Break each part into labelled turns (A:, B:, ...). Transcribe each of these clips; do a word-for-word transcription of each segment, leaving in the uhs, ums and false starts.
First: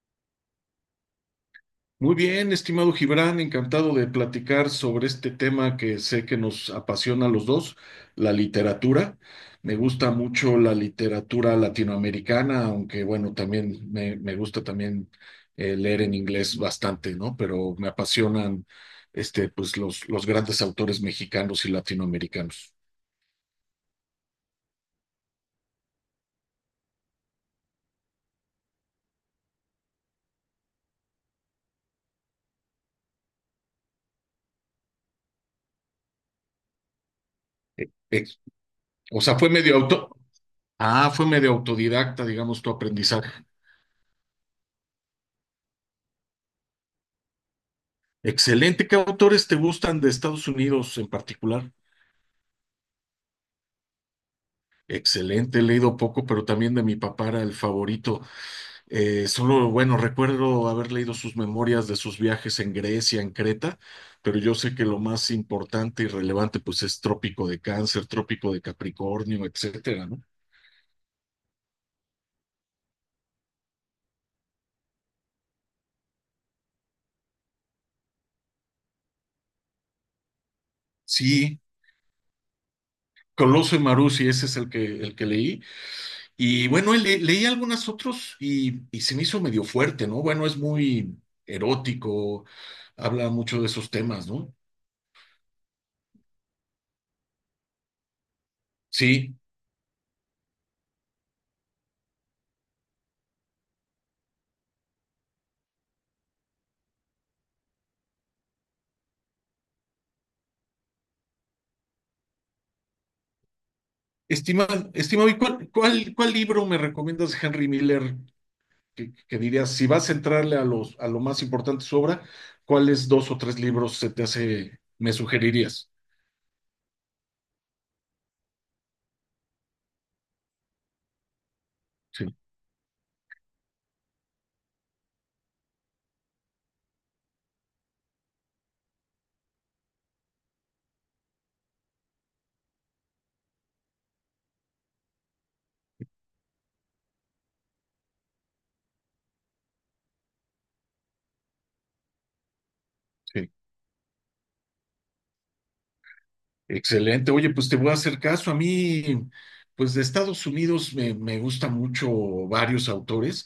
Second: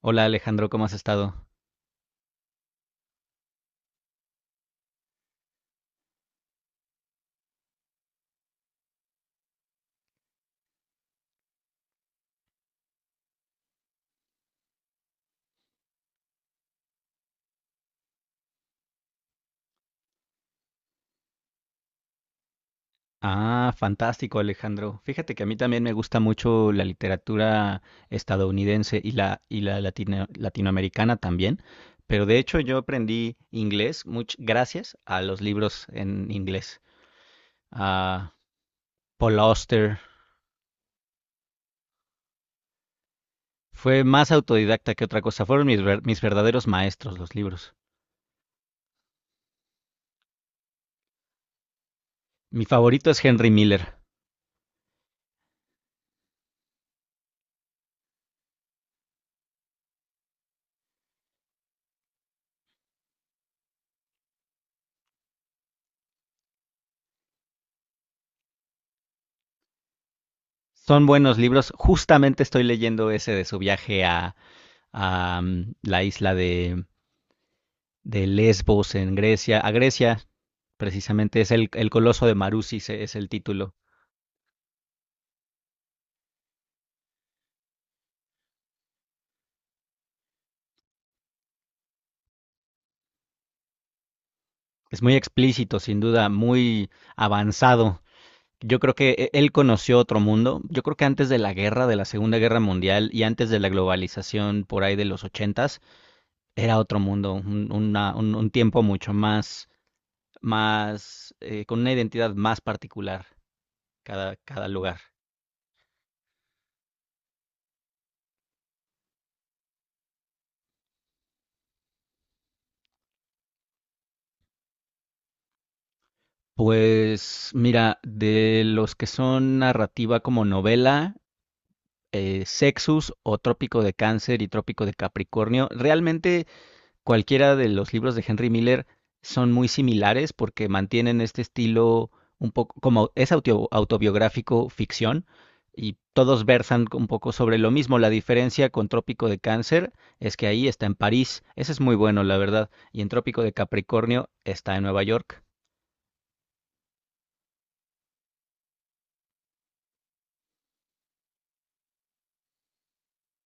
A: Hola Alejandro, ¿cómo has estado?
B: Muy bien, estimado Gibran, encantado de platicar sobre este tema que sé que nos apasiona a los dos, la literatura. Me gusta mucho la literatura latinoamericana, aunque bueno, también me, me gusta también eh, leer en inglés bastante, ¿no? Pero me apasionan este, pues, los, los grandes autores mexicanos y latinoamericanos.
A: Ah, fantástico Alejandro. Fíjate que a mí también me gusta mucho la literatura estadounidense y la, y la latino- latinoamericana también, pero de hecho yo aprendí inglés much- gracias a los libros en inglés,
B: Eh,
A: a
B: ex- O sea,
A: Paul
B: fue medio
A: Auster.
B: auto. Ah, fue medio autodidacta, digamos, tu aprendizaje.
A: Fue más autodidacta que otra cosa, fueron mis, ver- mis verdaderos maestros los libros.
B: Excelente. ¿Qué autores te gustan de Estados Unidos en particular?
A: Mi favorito es Henry Miller.
B: Excelente, he leído poco, pero también de mi papá era el favorito. Eh, solo, bueno, recuerdo haber leído sus memorias de sus viajes en Grecia, en Creta, pero yo sé que lo más importante y relevante, pues, es Trópico de Cáncer, Trópico de Capricornio, etcétera, ¿no?
A: Son buenos libros, justamente estoy leyendo ese de su viaje a, a mm, la isla de... de Lesbos en Grecia, a Grecia, precisamente es
B: Sí,
A: el, el Coloso de Marusis, e- es el título.
B: Coloso y Maruzzi, ese es el que, el que leí. Y bueno, le- leí algunas otros y, y se me hizo medio fuerte, ¿no? Bueno, es muy erótico, habla mucho de esos temas, ¿no?
A: Es muy explícito, sin duda, muy avanzado. Yo creo que e-
B: Sí.
A: él conoció otro mundo. Yo creo que antes de la guerra, de la Segunda Guerra Mundial y antes de la globalización por ahí de los ochentas, era otro mundo, un, una, un, un tiempo mucho más, más, eh, con una identidad más particular cada, cada
B: Estimado,
A: lugar.
B: estimado, ¿y cuál, cuál, cuál libro me recomiendas de Henry Miller que, que dirías, si vas a entrarle a los, a lo más importante de su obra, ¿cuáles dos o tres libros se te hace, me sugerirías?
A: Pues mira, de los que son narrativa como novela,
B: Sí,
A: eh, Sexus o Trópico de Cáncer y Trópico de Capricornio. Realmente cualquiera de los libros de Henry Miller son muy similares porque mantienen este estilo un poco como es auto- autobiográfico ficción y todos versan un poco sobre lo mismo. La diferencia con Trópico de Cáncer es que ahí está en París, ese es muy bueno, la verdad, y en Trópico
B: sí.
A: de Capricornio está en Nueva York.
B: Excelente. Oye, pues te voy a hacer caso. A mí, pues de Estados Unidos me, me gusta mucho varios autores.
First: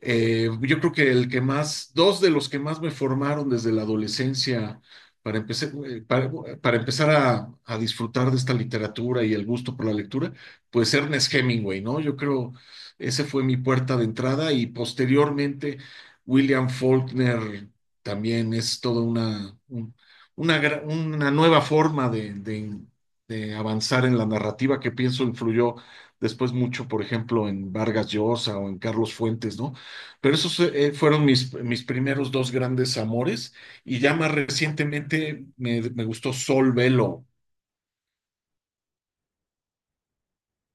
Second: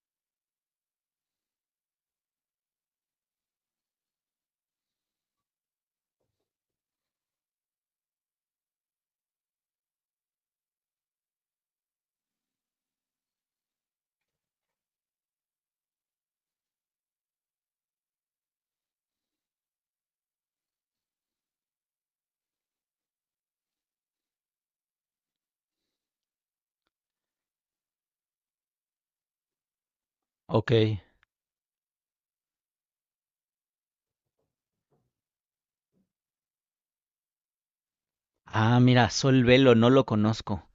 B: Eh, yo creo que el que más, dos de los que más me formaron desde la adolescencia para, empecé- eh, para, para empezar a, a disfrutar de esta literatura y el gusto por la lectura, pues Ernest Hemingway, ¿no? Yo creo, ese fue mi puerta de entrada y posteriormente William Faulkner también es toda una, un- una, gra- una nueva forma de, de, de avanzar en la narrativa que pienso influyó después mucho, por ejemplo, en Vargas Llosa o en Carlos Fuentes, ¿no? Pero esos
A: Ok.
B: eh, fueron mis, mis primeros dos grandes amores y ya más recientemente me, me gustó Sol Velo.
A: Ah, mira, Sol Velo, no lo conozco.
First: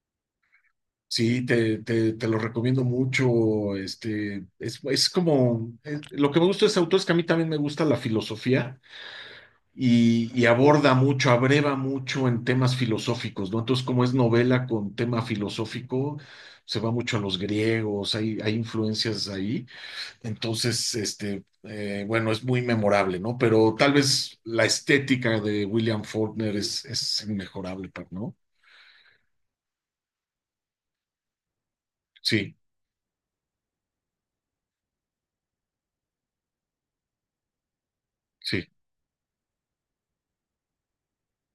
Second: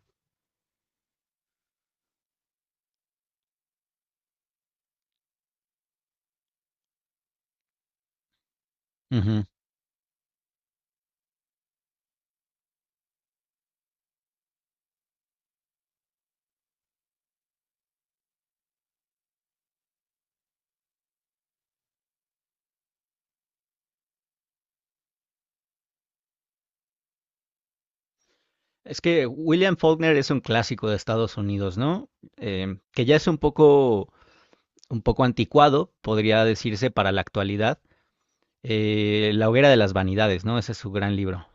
B: Sí, te, te, te lo recomiendo mucho. Este, es, es como, es- lo que me gusta de ese autor es que a mí también me gusta la filosofía
A: Ujú.
B: y, y aborda mucho, abreva mucho en temas filosóficos, ¿no? Entonces, como es novela con tema filosófico, se va mucho a los griegos, hay, hay influencias ahí. Entonces, este, eh, bueno, es muy memorable, ¿no? Pero tal vez la estética de William Faulkner es, es inmejorable, pa- ¿no?
A: Es que William Faulkner es un clásico de Estados Unidos, ¿no?
B: Sí,
A: Eh, que ya es un poco, un poco anticuado, podría decirse, para la actualidad.
B: sí.
A: Eh, La hoguera de las vanidades, ¿no? Ese es su gran libro.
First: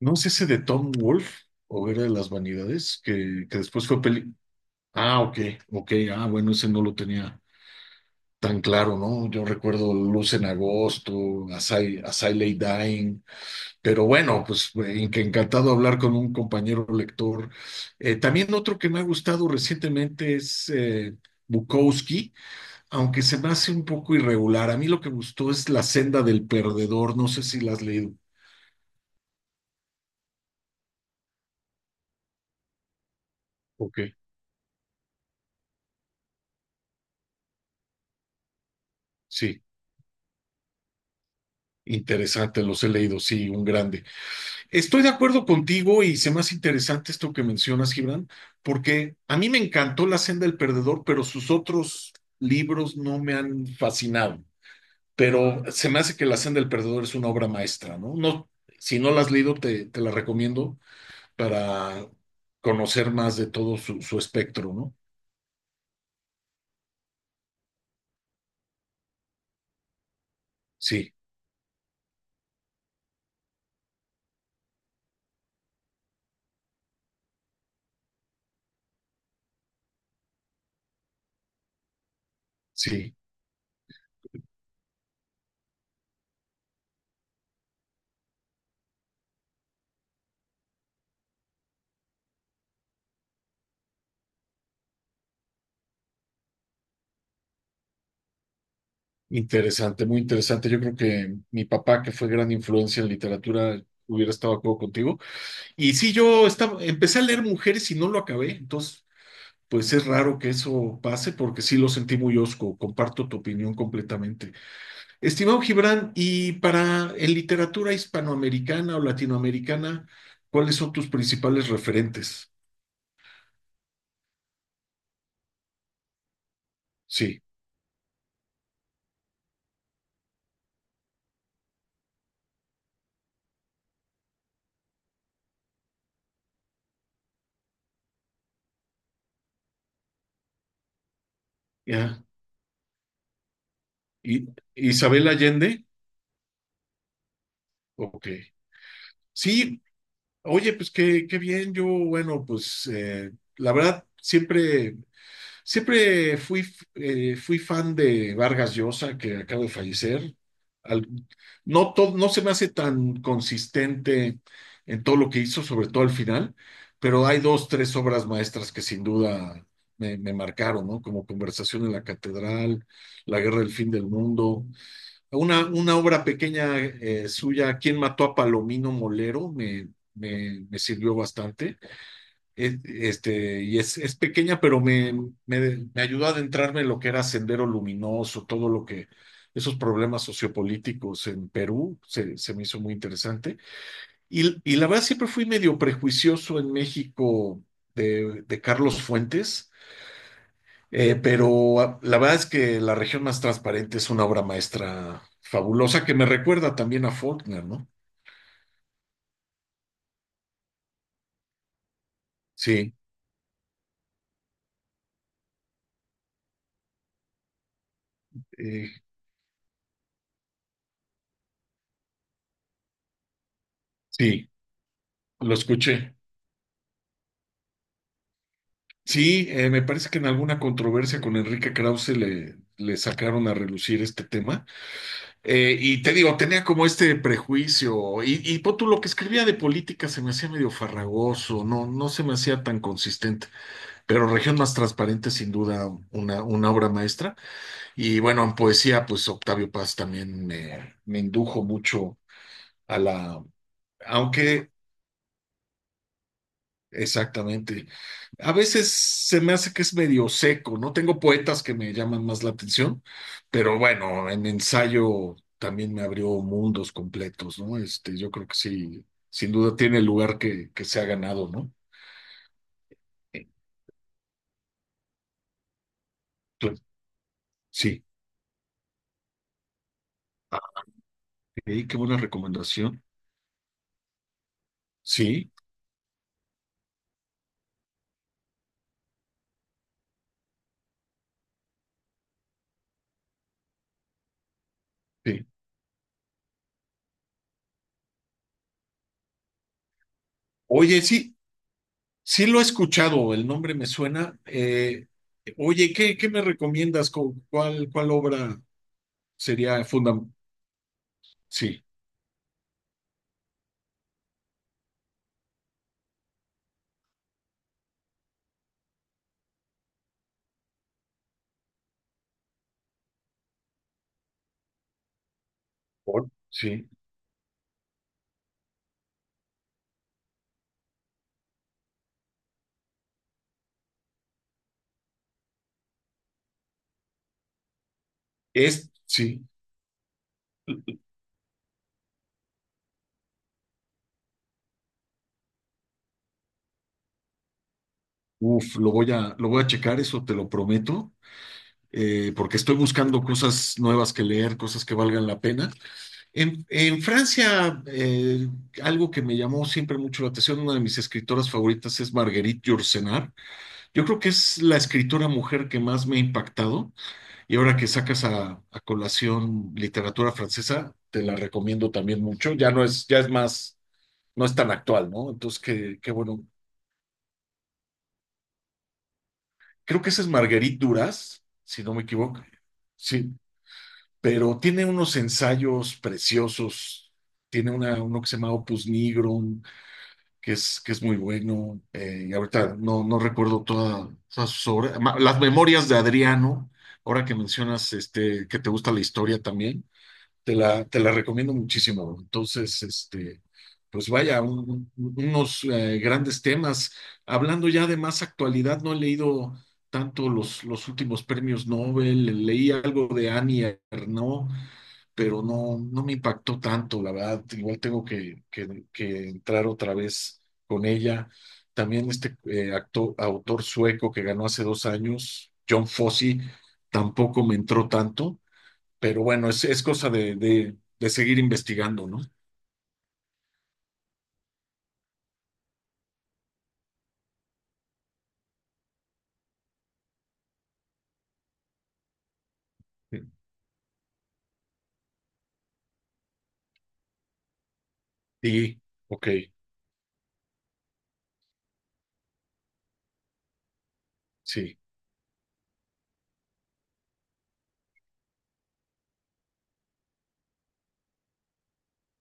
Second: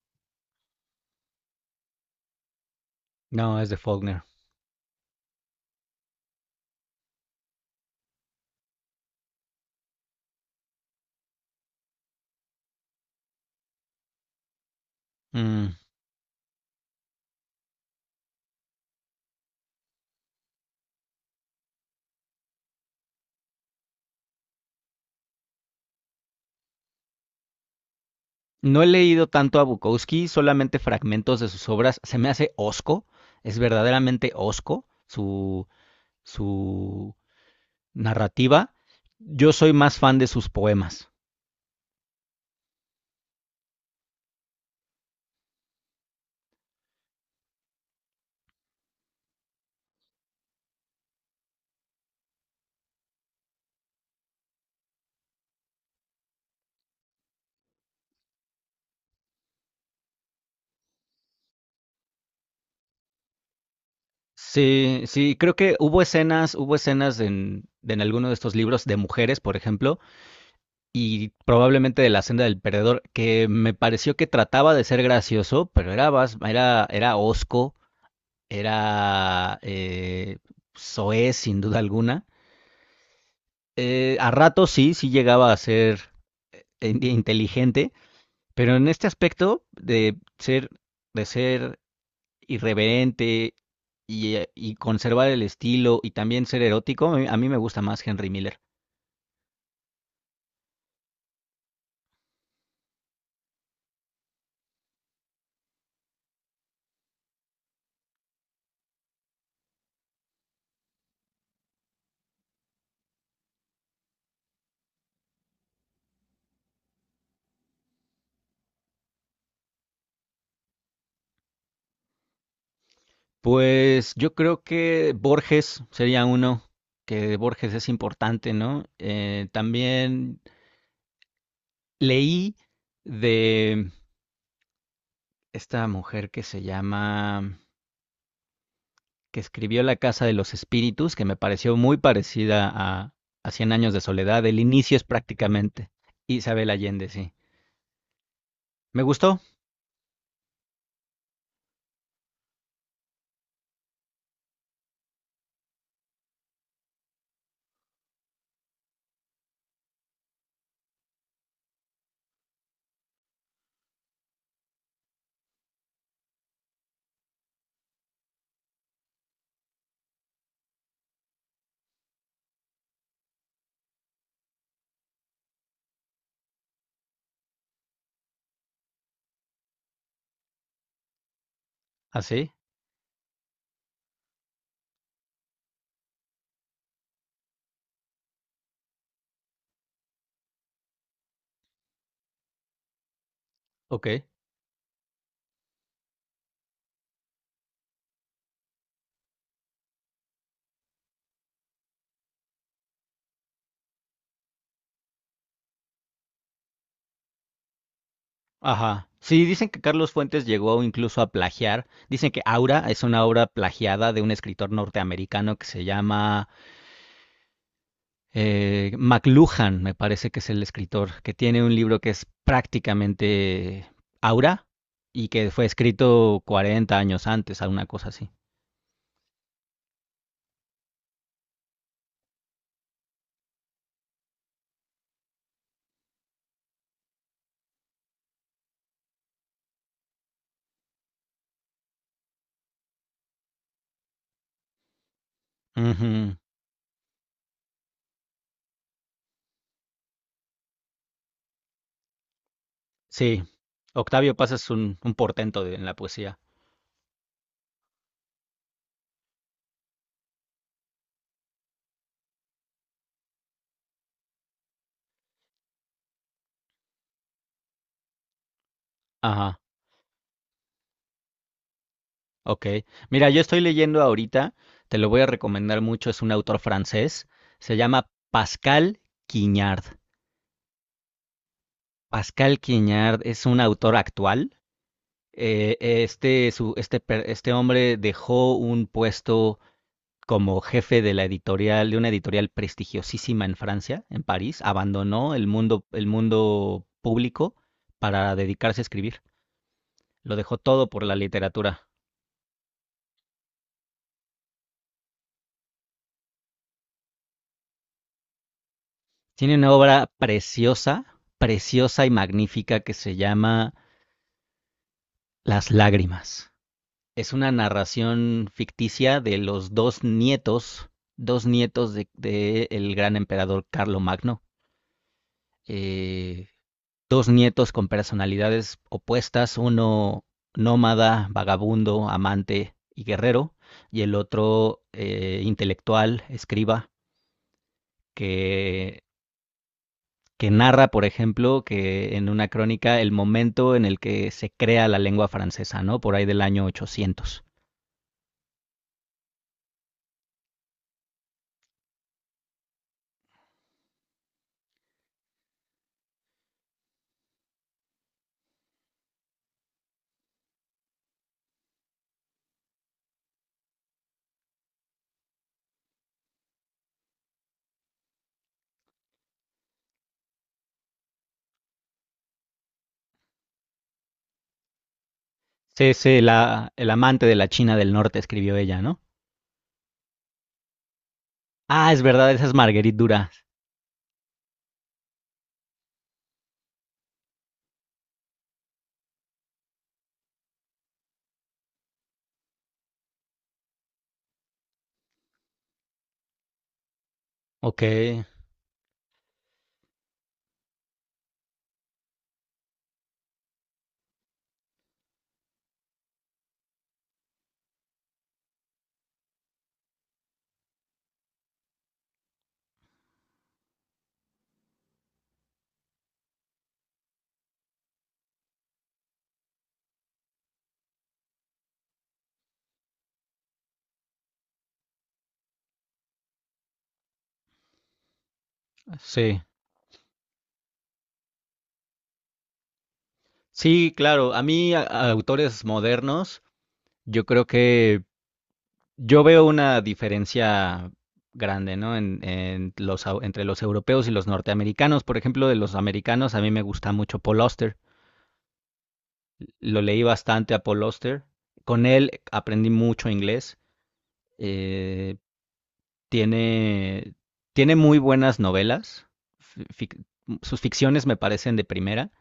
B: ¿No es ese de Tom Wolfe o era de las vanidades que,
A: No,
B: que
A: es de
B: después fue
A: Faulkner.
B: peli? Ah, ok, ok, ah, bueno, ese no lo tenía tan claro, ¿no? Yo recuerdo Luz en Agosto, As I, As I Lay Dying. Pero bueno, pues eh, que
A: Mm.
B: encantado hablar con un compañero lector. Eh, también otro que me ha gustado recientemente es eh, Bukowski, aunque se me hace un poco irregular. A mí lo que gustó es La senda del perdedor. No sé si la has leído.
A: No he leído tanto a Bukowski, solamente fragmentos de sus obras. Se me hace osco, es
B: Ok,
A: verdaderamente osco su, su narrativa. Yo
B: sí,
A: soy más fan de sus poemas.
B: interesante, los he leído, sí, un grande. Estoy de acuerdo contigo y se me hace interesante esto que mencionas, Gibran, porque a mí me encantó La senda del perdedor, pero sus otros libros no me han fascinado. Pero se me hace que La Senda del Perdedor es una obra maestra, ¿no? No, si no la has leído, te, te la recomiendo para conocer más de todo su, su espectro, ¿no?
A: Sí, sí, creo que hubo escenas, hubo escenas en, en alguno de estos libros de mujeres, por ejemplo,
B: Sí,
A: y probablemente de La senda del perdedor, que me pareció que trataba de ser gracioso, pero era, bas- era, era hosco, era eh, soez, sin duda alguna.
B: sí,
A: Eh, a ratos sí, sí llegaba a ser in- inteligente, pero en este aspecto de ser, de ser irreverente y, eh, y conservar el estilo y también ser erótico, a mí, a mí me gusta más Henry Miller.
B: interesante, muy interesante. Yo creo que mi papá, que fue gran influencia en literatura, hubiera estado de acuerdo contigo. Y sí, yo estaba, empecé a leer Mujeres y no lo acabé, entonces. Pues es raro que eso pase porque sí lo sentí muy osco. Comparto tu opinión completamente. Estimado Gibran, y para en literatura hispanoamericana o latinoamericana, ¿cuáles son tus principales referentes?
A: Pues yo creo que Borges sería uno, que
B: Sí,
A: Borges es importante, ¿no? Eh, también leí de esta mujer que se llama, que escribió La Casa de los Espíritus, que me pareció muy
B: ya.
A: parecida a, a Cien Años de Soledad,
B: ¿Y
A: el inicio es
B: Isabel Allende?
A: prácticamente Isabel Allende, sí.
B: Ok.
A: Me gustó,
B: Sí, oye, pues qué, qué bien. Yo, bueno, pues eh, la verdad, siempre siempre fui, eh, fui fan de Vargas Llosa, que acaba de fallecer. Al- no, to- no se me hace tan consistente en todo lo que hizo, sobre todo al final, pero hay dos, tres obras maestras que sin duda me, me marcaron, ¿no? Como Conversación en la Catedral, La Guerra del Fin del Mundo. Una, una obra pequeña eh, suya, ¿Quién mató a Palomino Molero? Me, me, me sirvió bastante.
A: así,
B: Es- Este, y es, es pequeña, pero me, me, me ayudó a adentrarme en lo que era Sendero Luminoso, todo lo que, esos problemas sociopolíticos en Perú, se, se me hizo muy interesante.
A: ok.
B: Y, y la verdad siempre fui medio prejuicioso en México de, de Carlos Fuentes, eh, pero ah, la verdad es que La región más transparente es una obra maestra fabulosa que me recuerda también a Faulkner, ¿no?
A: Ajá. Sí, dicen que Carlos Fuentes llegó incluso a plagiar. Dicen que Aura
B: Sí,
A: es una obra plagiada de un escritor norteamericano que se llama eh,
B: eh,
A: McLuhan, me parece que es el escritor, que tiene un libro que es prácticamente
B: sí,
A: Aura y que
B: lo
A: fue
B: escuché.
A: escrito cuarenta años antes, alguna cosa así.
B: Sí, eh, me parece que en alguna controversia con Enrique Krause le, le sacaron a relucir este tema. Eh, y te digo, tenía como este prejuicio. Y, y pon tú, lo que escribía de política se me hacía medio farragoso, no, no se me hacía tan consistente. Pero Región Más Transparente, sin duda,
A: Ujú.
B: una, una obra maestra. Y bueno, en poesía, pues Octavio Paz también me, me indujo mucho a
A: Sí,
B: la.
A: Octavio Paz es
B: Aunque
A: un, un portento de- en la poesía.
B: exactamente. A veces se me hace que es medio seco, ¿no? Tengo poetas que me llaman más la atención, pero bueno, en ensayo también me abrió mundos completos, ¿no? Este, yo creo que sí, sin
A: Ajá.
B: duda tiene el lugar que, que se ha ganado, ¿no?
A: Ok. Mira, yo estoy leyendo ahorita, te lo voy a recomendar mucho, es un autor
B: Tú-
A: francés, se
B: Sí.
A: llama Pascal Quignard.
B: Ah, ok, qué buena
A: Pascal
B: recomendación.
A: Quignard es un autor actual.
B: Sí,
A: Eh, este, su- este, per- este hombre dejó un puesto como jefe de la editorial, de una editorial prestigiosísima en Francia, en París, abandonó el
B: sí.
A: mundo, el mundo público para dedicarse a escribir. Lo dejó todo
B: Oye,
A: por la
B: sí,
A: literatura.
B: sí lo he escuchado, el nombre me suena. Eh, oye, ¿qué, qué me recomiendas? ¿Cu- ¿Cuál, cuál obra
A: Tiene una
B: sería
A: obra
B: fundamental?
A: preciosa,
B: Sí,
A: preciosa y magnífica que se llama Las lágrimas. Es una narración ficticia de los dos nietos, dos nietos del de, el gran emperador Carlo Magno.
B: por-
A: Eh,
B: sí.
A: Dos nietos con personalidades opuestas, uno nómada, vagabundo, amante y guerrero, y el otro eh, intelectual, escriba,
B: Es,
A: que
B: sí,
A: que narra, por ejemplo, que en una crónica el momento en el que se crea la lengua francesa, ¿no? Por ahí del año ochocientos.
B: uf, lo voy a, lo voy a checar, eso te lo prometo, eh, porque estoy buscando cosas nuevas que leer, cosas que valgan la pena. En, en Francia, eh, algo que me llamó siempre mucho la atención, una de mis escritoras favoritas es Marguerite Yourcenar. Yo creo que es la escritora mujer que más me ha impactado, y ahora que sacas a, a colación literatura francesa, te la recomiendo también mucho. Ya no es, ya es más, no es tan actual, ¿no? Entonces, qué,
A: Es
B: qué bueno
A: la, el amante de la China del Norte, escribió ella, ¿no?
B: creo que ese es Marguerite Duras, si
A: Ah,
B: no
A: es
B: me
A: verdad,
B: equivoco.
A: esa es Marguerite
B: Sí,
A: Duras.
B: pero tiene unos ensayos preciosos. Tiene una, uno que se llama Opus Nigrum, que es, que es muy bueno. Eh, y ahorita no, no recuerdo toda- todas sus obras. Ma- Las Memorias de Adriano, ahora que
A: Ok,
B: mencionas este, que te gusta la historia también. Te la, te la recomiendo muchísimo. Entonces, este, pues vaya, un- un- unos eh, grandes temas. Hablando ya de más actualidad, no he leído tanto los, los últimos premios Nobel. Leí algo de Annie Ernaux, pero no, no me impactó tanto, la verdad. Igual tengo que, que, que entrar otra vez con ella. También este eh, acto- autor sueco que ganó hace dos años, John Fosse, tampoco me entró tanto. Pero
A: sí.
B: bueno, es, es cosa de, de, de seguir investigando, ¿no?
A: Sí, claro, a mí a- a autores modernos, yo creo que yo veo una diferencia grande, ¿no? En, en los, au- entre los europeos y los norteamericanos. Por ejemplo, de los americanos, a mí me gusta mucho Paul Auster.
B: Sí, ok,
A: Lo leí bastante a Paul Auster. Con él aprendí mucho inglés.
B: sí,
A: Eh, Tiene, tiene muy buenas novelas. Fic- Sus ficciones me parecen de primera.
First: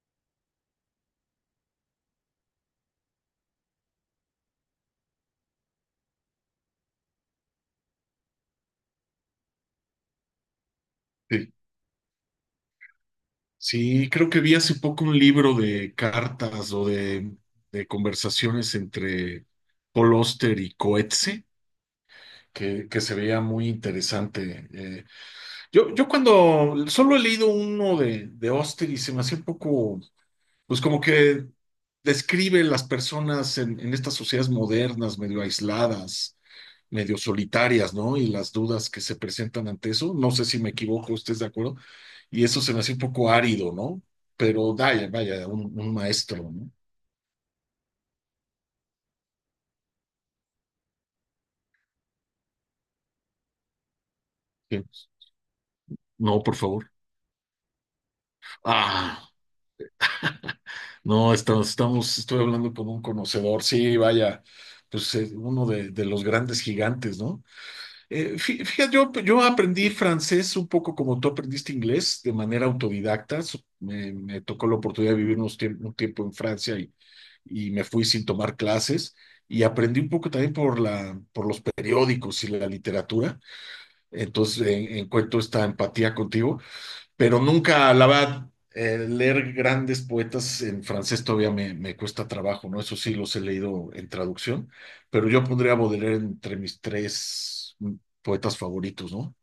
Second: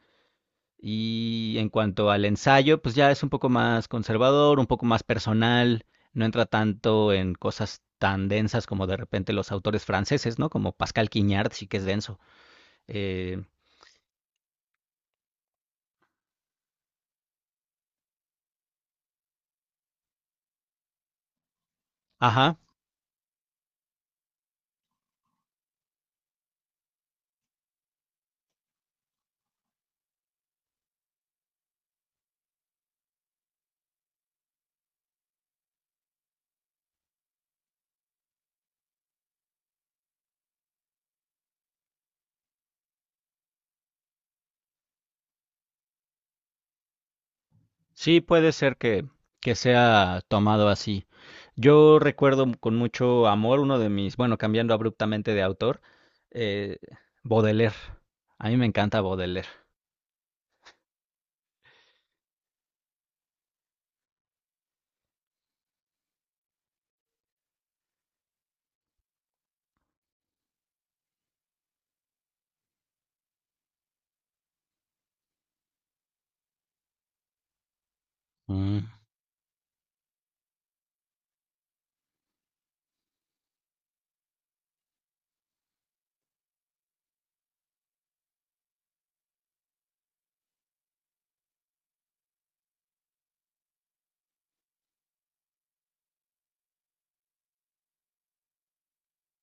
A: Y en cuanto al ensayo, pues ya es un poco más conservador, un poco más personal. No entra tanto en cosas tan densas como de repente los autores franceses, ¿no? Como Pascal Quignard,
B: sí.
A: sí que es denso. Eh,
B: Sí, creo que vi hace poco un libro de cartas o de, de conversaciones entre Paul Auster y Coetzee,
A: ajá.
B: que, que se veía muy interesante. Eh, yo, yo cuando solo he leído uno de, de Auster y se me hacía un poco pues como que describe las personas en, en estas sociedades modernas, medio aisladas, medio solitarias, ¿no? Y las dudas que se presentan ante eso. No sé si me equivoco, ¿usted es de acuerdo? Y eso se me hace un poco árido, ¿no? Pero vaya, vaya, un, un maestro, ¿no?
A: Sí, puede ser que, que sea tomado así. Yo recuerdo m- con mucho amor uno de mis, bueno, cambiando
B: Sí.
A: abruptamente de autor,
B: No, por
A: eh,
B: favor.
A: Baudelaire. A mí me encanta
B: Ah,
A: Baudelaire.
B: no, estamos, estamos, estoy hablando con un conocedor, sí, vaya, pues eh, uno de, de los grandes gigantes, ¿no? Eh, fí- fíjate, yo, yo aprendí francés un poco como tú aprendiste inglés, de manera autodidacta. So- Me, me tocó la oportunidad de vivir unos tiemp- un tiempo en Francia y, y me fui sin tomar
A: Mm.
B: clases. Y aprendí un poco también por la, por los periódicos y la literatura. Entonces, eh, encuentro esta empatía contigo pero nunca, la verdad, eh, leer grandes poetas en francés todavía me, me cuesta trabajo, ¿no? Eso sí, los he leído en traducción, pero yo pondría a Baudelaire entre mis tres mm, poetas favoritos, ¿no?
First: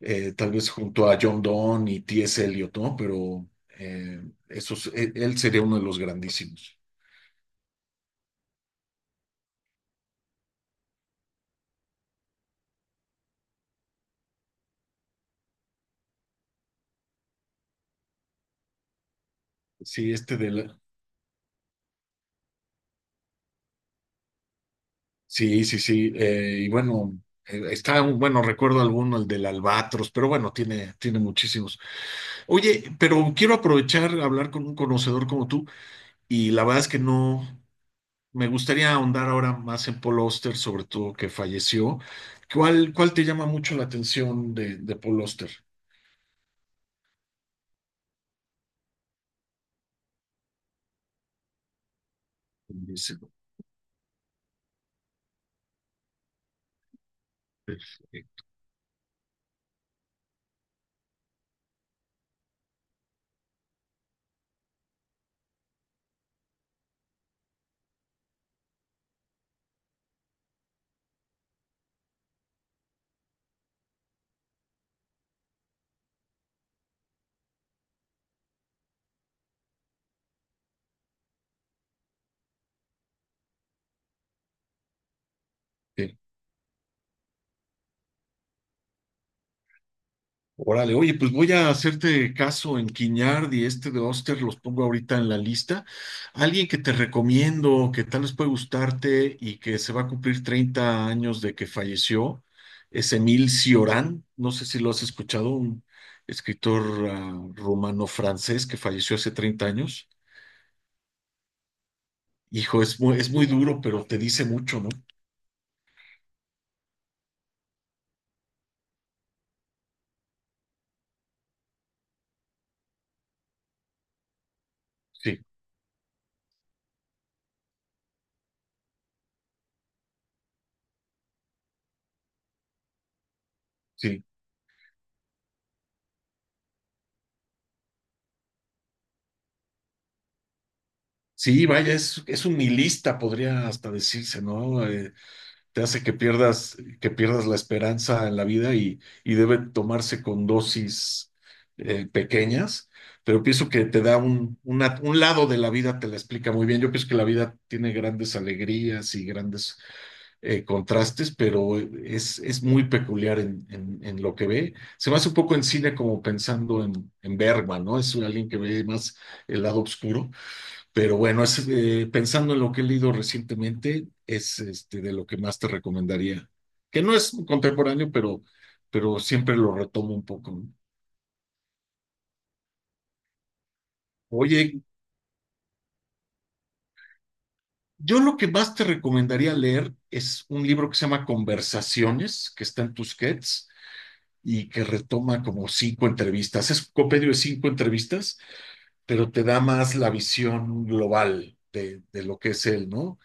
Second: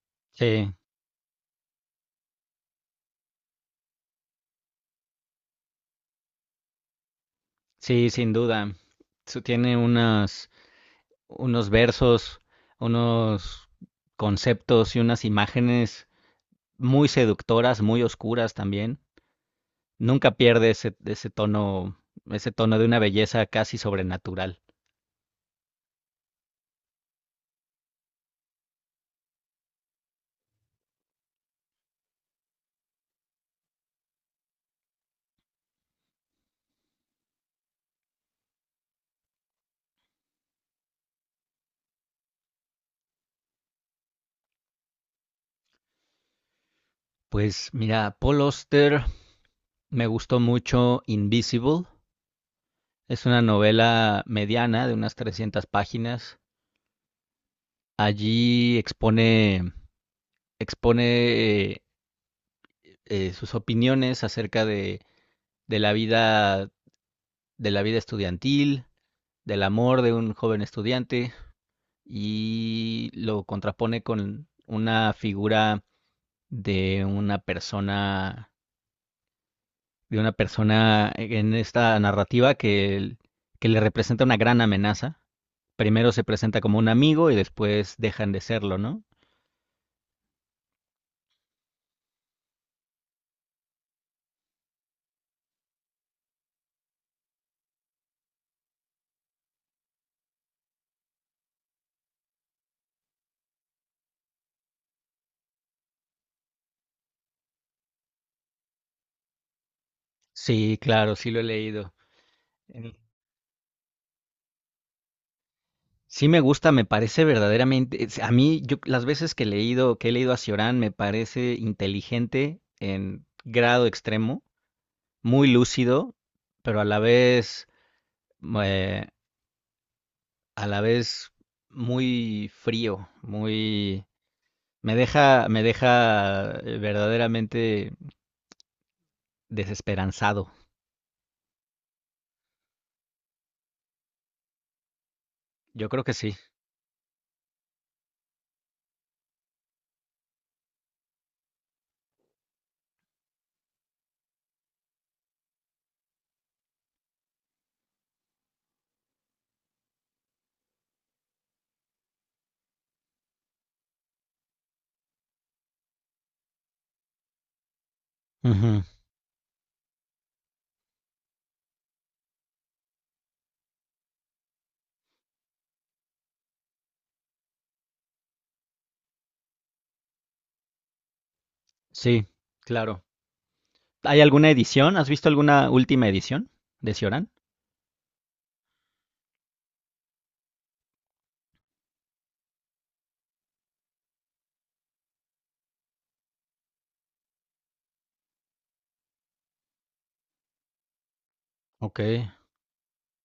B: Eh, tal vez
A: Sí,
B: junto a John Donne y T S. Eliot, ¿no? Pero eh, esos, él, él sería uno de los grandísimos.
A: sí, sin duda. Su- Tiene unas, unos versos, unos conceptos y unas imágenes muy seductoras, muy oscuras también.
B: Sí,
A: Nunca
B: este de
A: pierde
B: la.
A: ese, ese tono, ese tono de una belleza casi sobrenatural.
B: Sí, sí, sí. Eh, y bueno, eh, está, un- bueno, recuerdo alguno, el del Albatros, pero bueno, tiene, tiene muchísimos. Oye, pero quiero aprovechar a hablar con un conocedor como tú y la verdad es que no me gustaría ahondar ahora más en Paul Oster, sobre todo que falleció. ¿Cuál, cuál te llama mucho la atención de, de Paul Oster?
A: Pues mira, Paul Auster, me gustó mucho Invisible.
B: Dice,
A: Es una novela mediana de unas trescientas páginas.
B: eh,
A: Allí expone, Expone eh, eh, sus opiniones acerca de, de la vida, de la vida estudiantil, del amor de un joven estudiante y lo contrapone con una figura de una persona de una persona en esta narrativa que, que le representa una gran amenaza. Primero
B: eh,
A: se presenta como un amigo y después dejan de serlo, ¿no?
B: Órale, oye, pues voy a hacerte caso en Quiñard y este de Oster, los pongo ahorita en la lista. Alguien que te recomiendo, que tal vez puede gustarte y que se va a cumplir treinta años de que falleció, es Emil Cioran. No sé si lo has escuchado, un escritor ah, rumano-francés que falleció hace treinta años.
A: Sí, claro, sí lo he leído.
B: Hijo,
A: En-
B: es muy, es muy duro, pero te dice mucho, ¿no?
A: Sí me gusta, me parece verdaderamente, es- a mí yo las veces que he leído, que he leído a Cioran me parece inteligente en grado extremo,
B: Sí,
A: muy lúcido, pero a la vez eh, a la vez muy frío, muy.
B: sí.
A: Me deja, me deja eh, verdaderamente desesperanzado.
B: Sí, vaya, es, es un nihilista, podría hasta decirse, ¿no? Eh, te
A: Yo
B: hace
A: creo que
B: que
A: sí.
B: pierdas, que pierdas la esperanza en la vida y, y debe tomarse con dosis eh, pequeñas, pero pienso que te da un, una- un lado de la vida, te la explica muy bien. Yo pienso que la vida tiene grandes alegrías y grandes eh, contrastes, pero es, es muy peculiar en, en- en lo que ve. Se me hace un poco en cine como pensando en, en Bergman, ¿no? Es alguien que
A: Ujú,
B: ve más el lado oscuro, pero bueno, es, eh, pensando en lo que he leído recientemente, es este, de lo que más te recomendaría. Que no es contemporáneo, pero, pero siempre lo retomo un poco, ¿no?
A: sí, claro. ¿Hay alguna
B: Oye,
A: edición? ¿Has visto alguna última edición de Cioran?
B: yo lo que más te recomendaría leer es un libro que se llama Conversaciones, que está en Tusquets y que retoma como cinco entrevistas. Es un compendio de cinco entrevistas, pero te da más la visión global
A: Ok,
B: de, de lo que es él, ¿no?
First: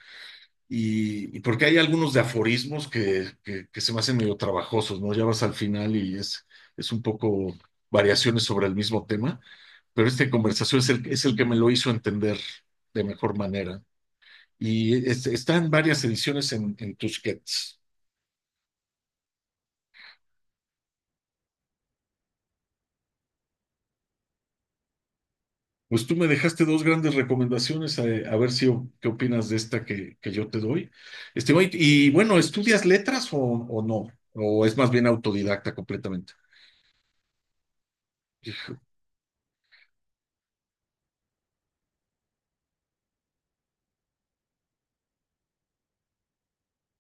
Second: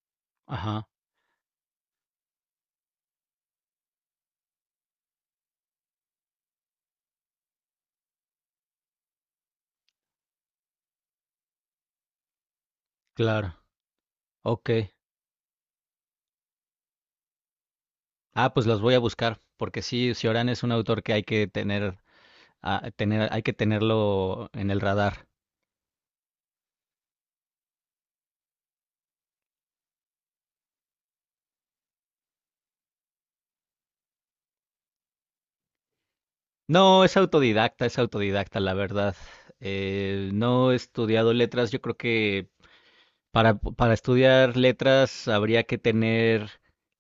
A: ajá,
B: Y, y porque hay algunos de aforismos que, que, que se me hacen medio trabajosos, ¿no? Ya vas al final y es, es un poco variaciones sobre el mismo tema, pero esta conversación es el, es el que me lo hizo entender de mejor
A: claro,
B: manera.
A: ok.
B: Y es- están varias ediciones en, en Tusquets.
A: Ah, pues los voy a buscar, porque sí, Cioran es un autor que hay que tener, ah, tener, hay que tenerlo en el radar.
B: Pues tú me dejaste dos grandes recomendaciones, a, a ver si o- qué opinas de esta que, que yo te doy. Este, oye, y bueno, ¿estudias letras o, o no? ¿O es más bien autodidacta completamente?
A: No, es autodidacta, es autodidacta, la verdad. Eh, no he estudiado letras, yo creo que Para, para estudiar letras habría que tener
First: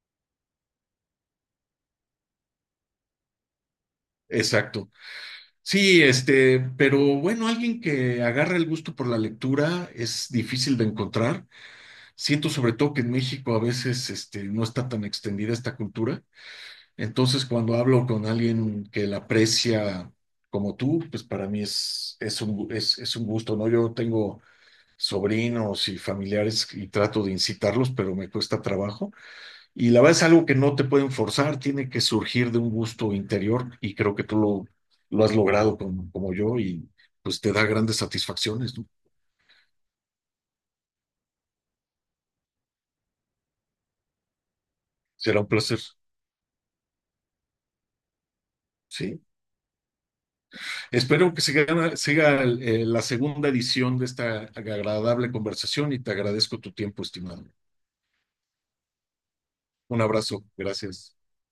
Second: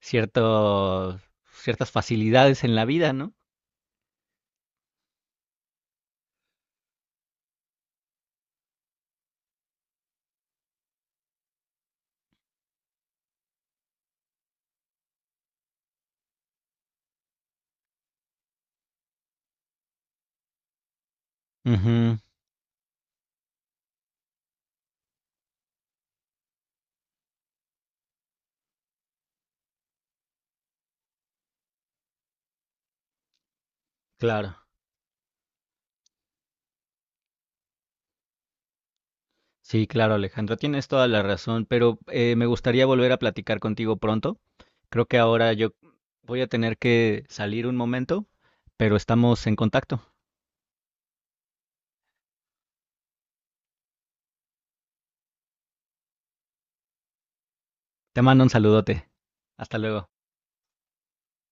A: cierto, ciertas facilidades en la vida, ¿no?
B: Exacto. Sí, este, pero bueno, alguien que agarra el gusto por la lectura es difícil de encontrar. Siento sobre todo que en México a veces, este, no está tan extendida esta cultura. Entonces, cuando hablo con alguien que la aprecia como tú, pues para mí
A: Ujú,
B: es, es un, gu- es, es un gusto, ¿no? Yo tengo sobrinos y familiares y trato de incitarlos, pero me cuesta trabajo. Y la verdad es algo que no te pueden forzar, tiene que surgir de un gusto interior y creo que tú
A: claro.
B: lo, lo has logrado como, como yo y pues te da grandes satisfacciones, ¿no?
A: Sí, claro, Alejandro, tienes toda la razón, pero eh, me gustaría volver a platicar contigo pronto. Creo que
B: Será un
A: ahora yo
B: placer,
A: voy a tener que salir un momento, pero
B: sí.
A: estamos en contacto.
B: Espero que siga, siga eh, la segunda edición de esta agradable conversación y te agradezco tu tiempo, estimado.
A: Te mando un saludote. Hasta
B: Un
A: luego.
B: abrazo, gracias.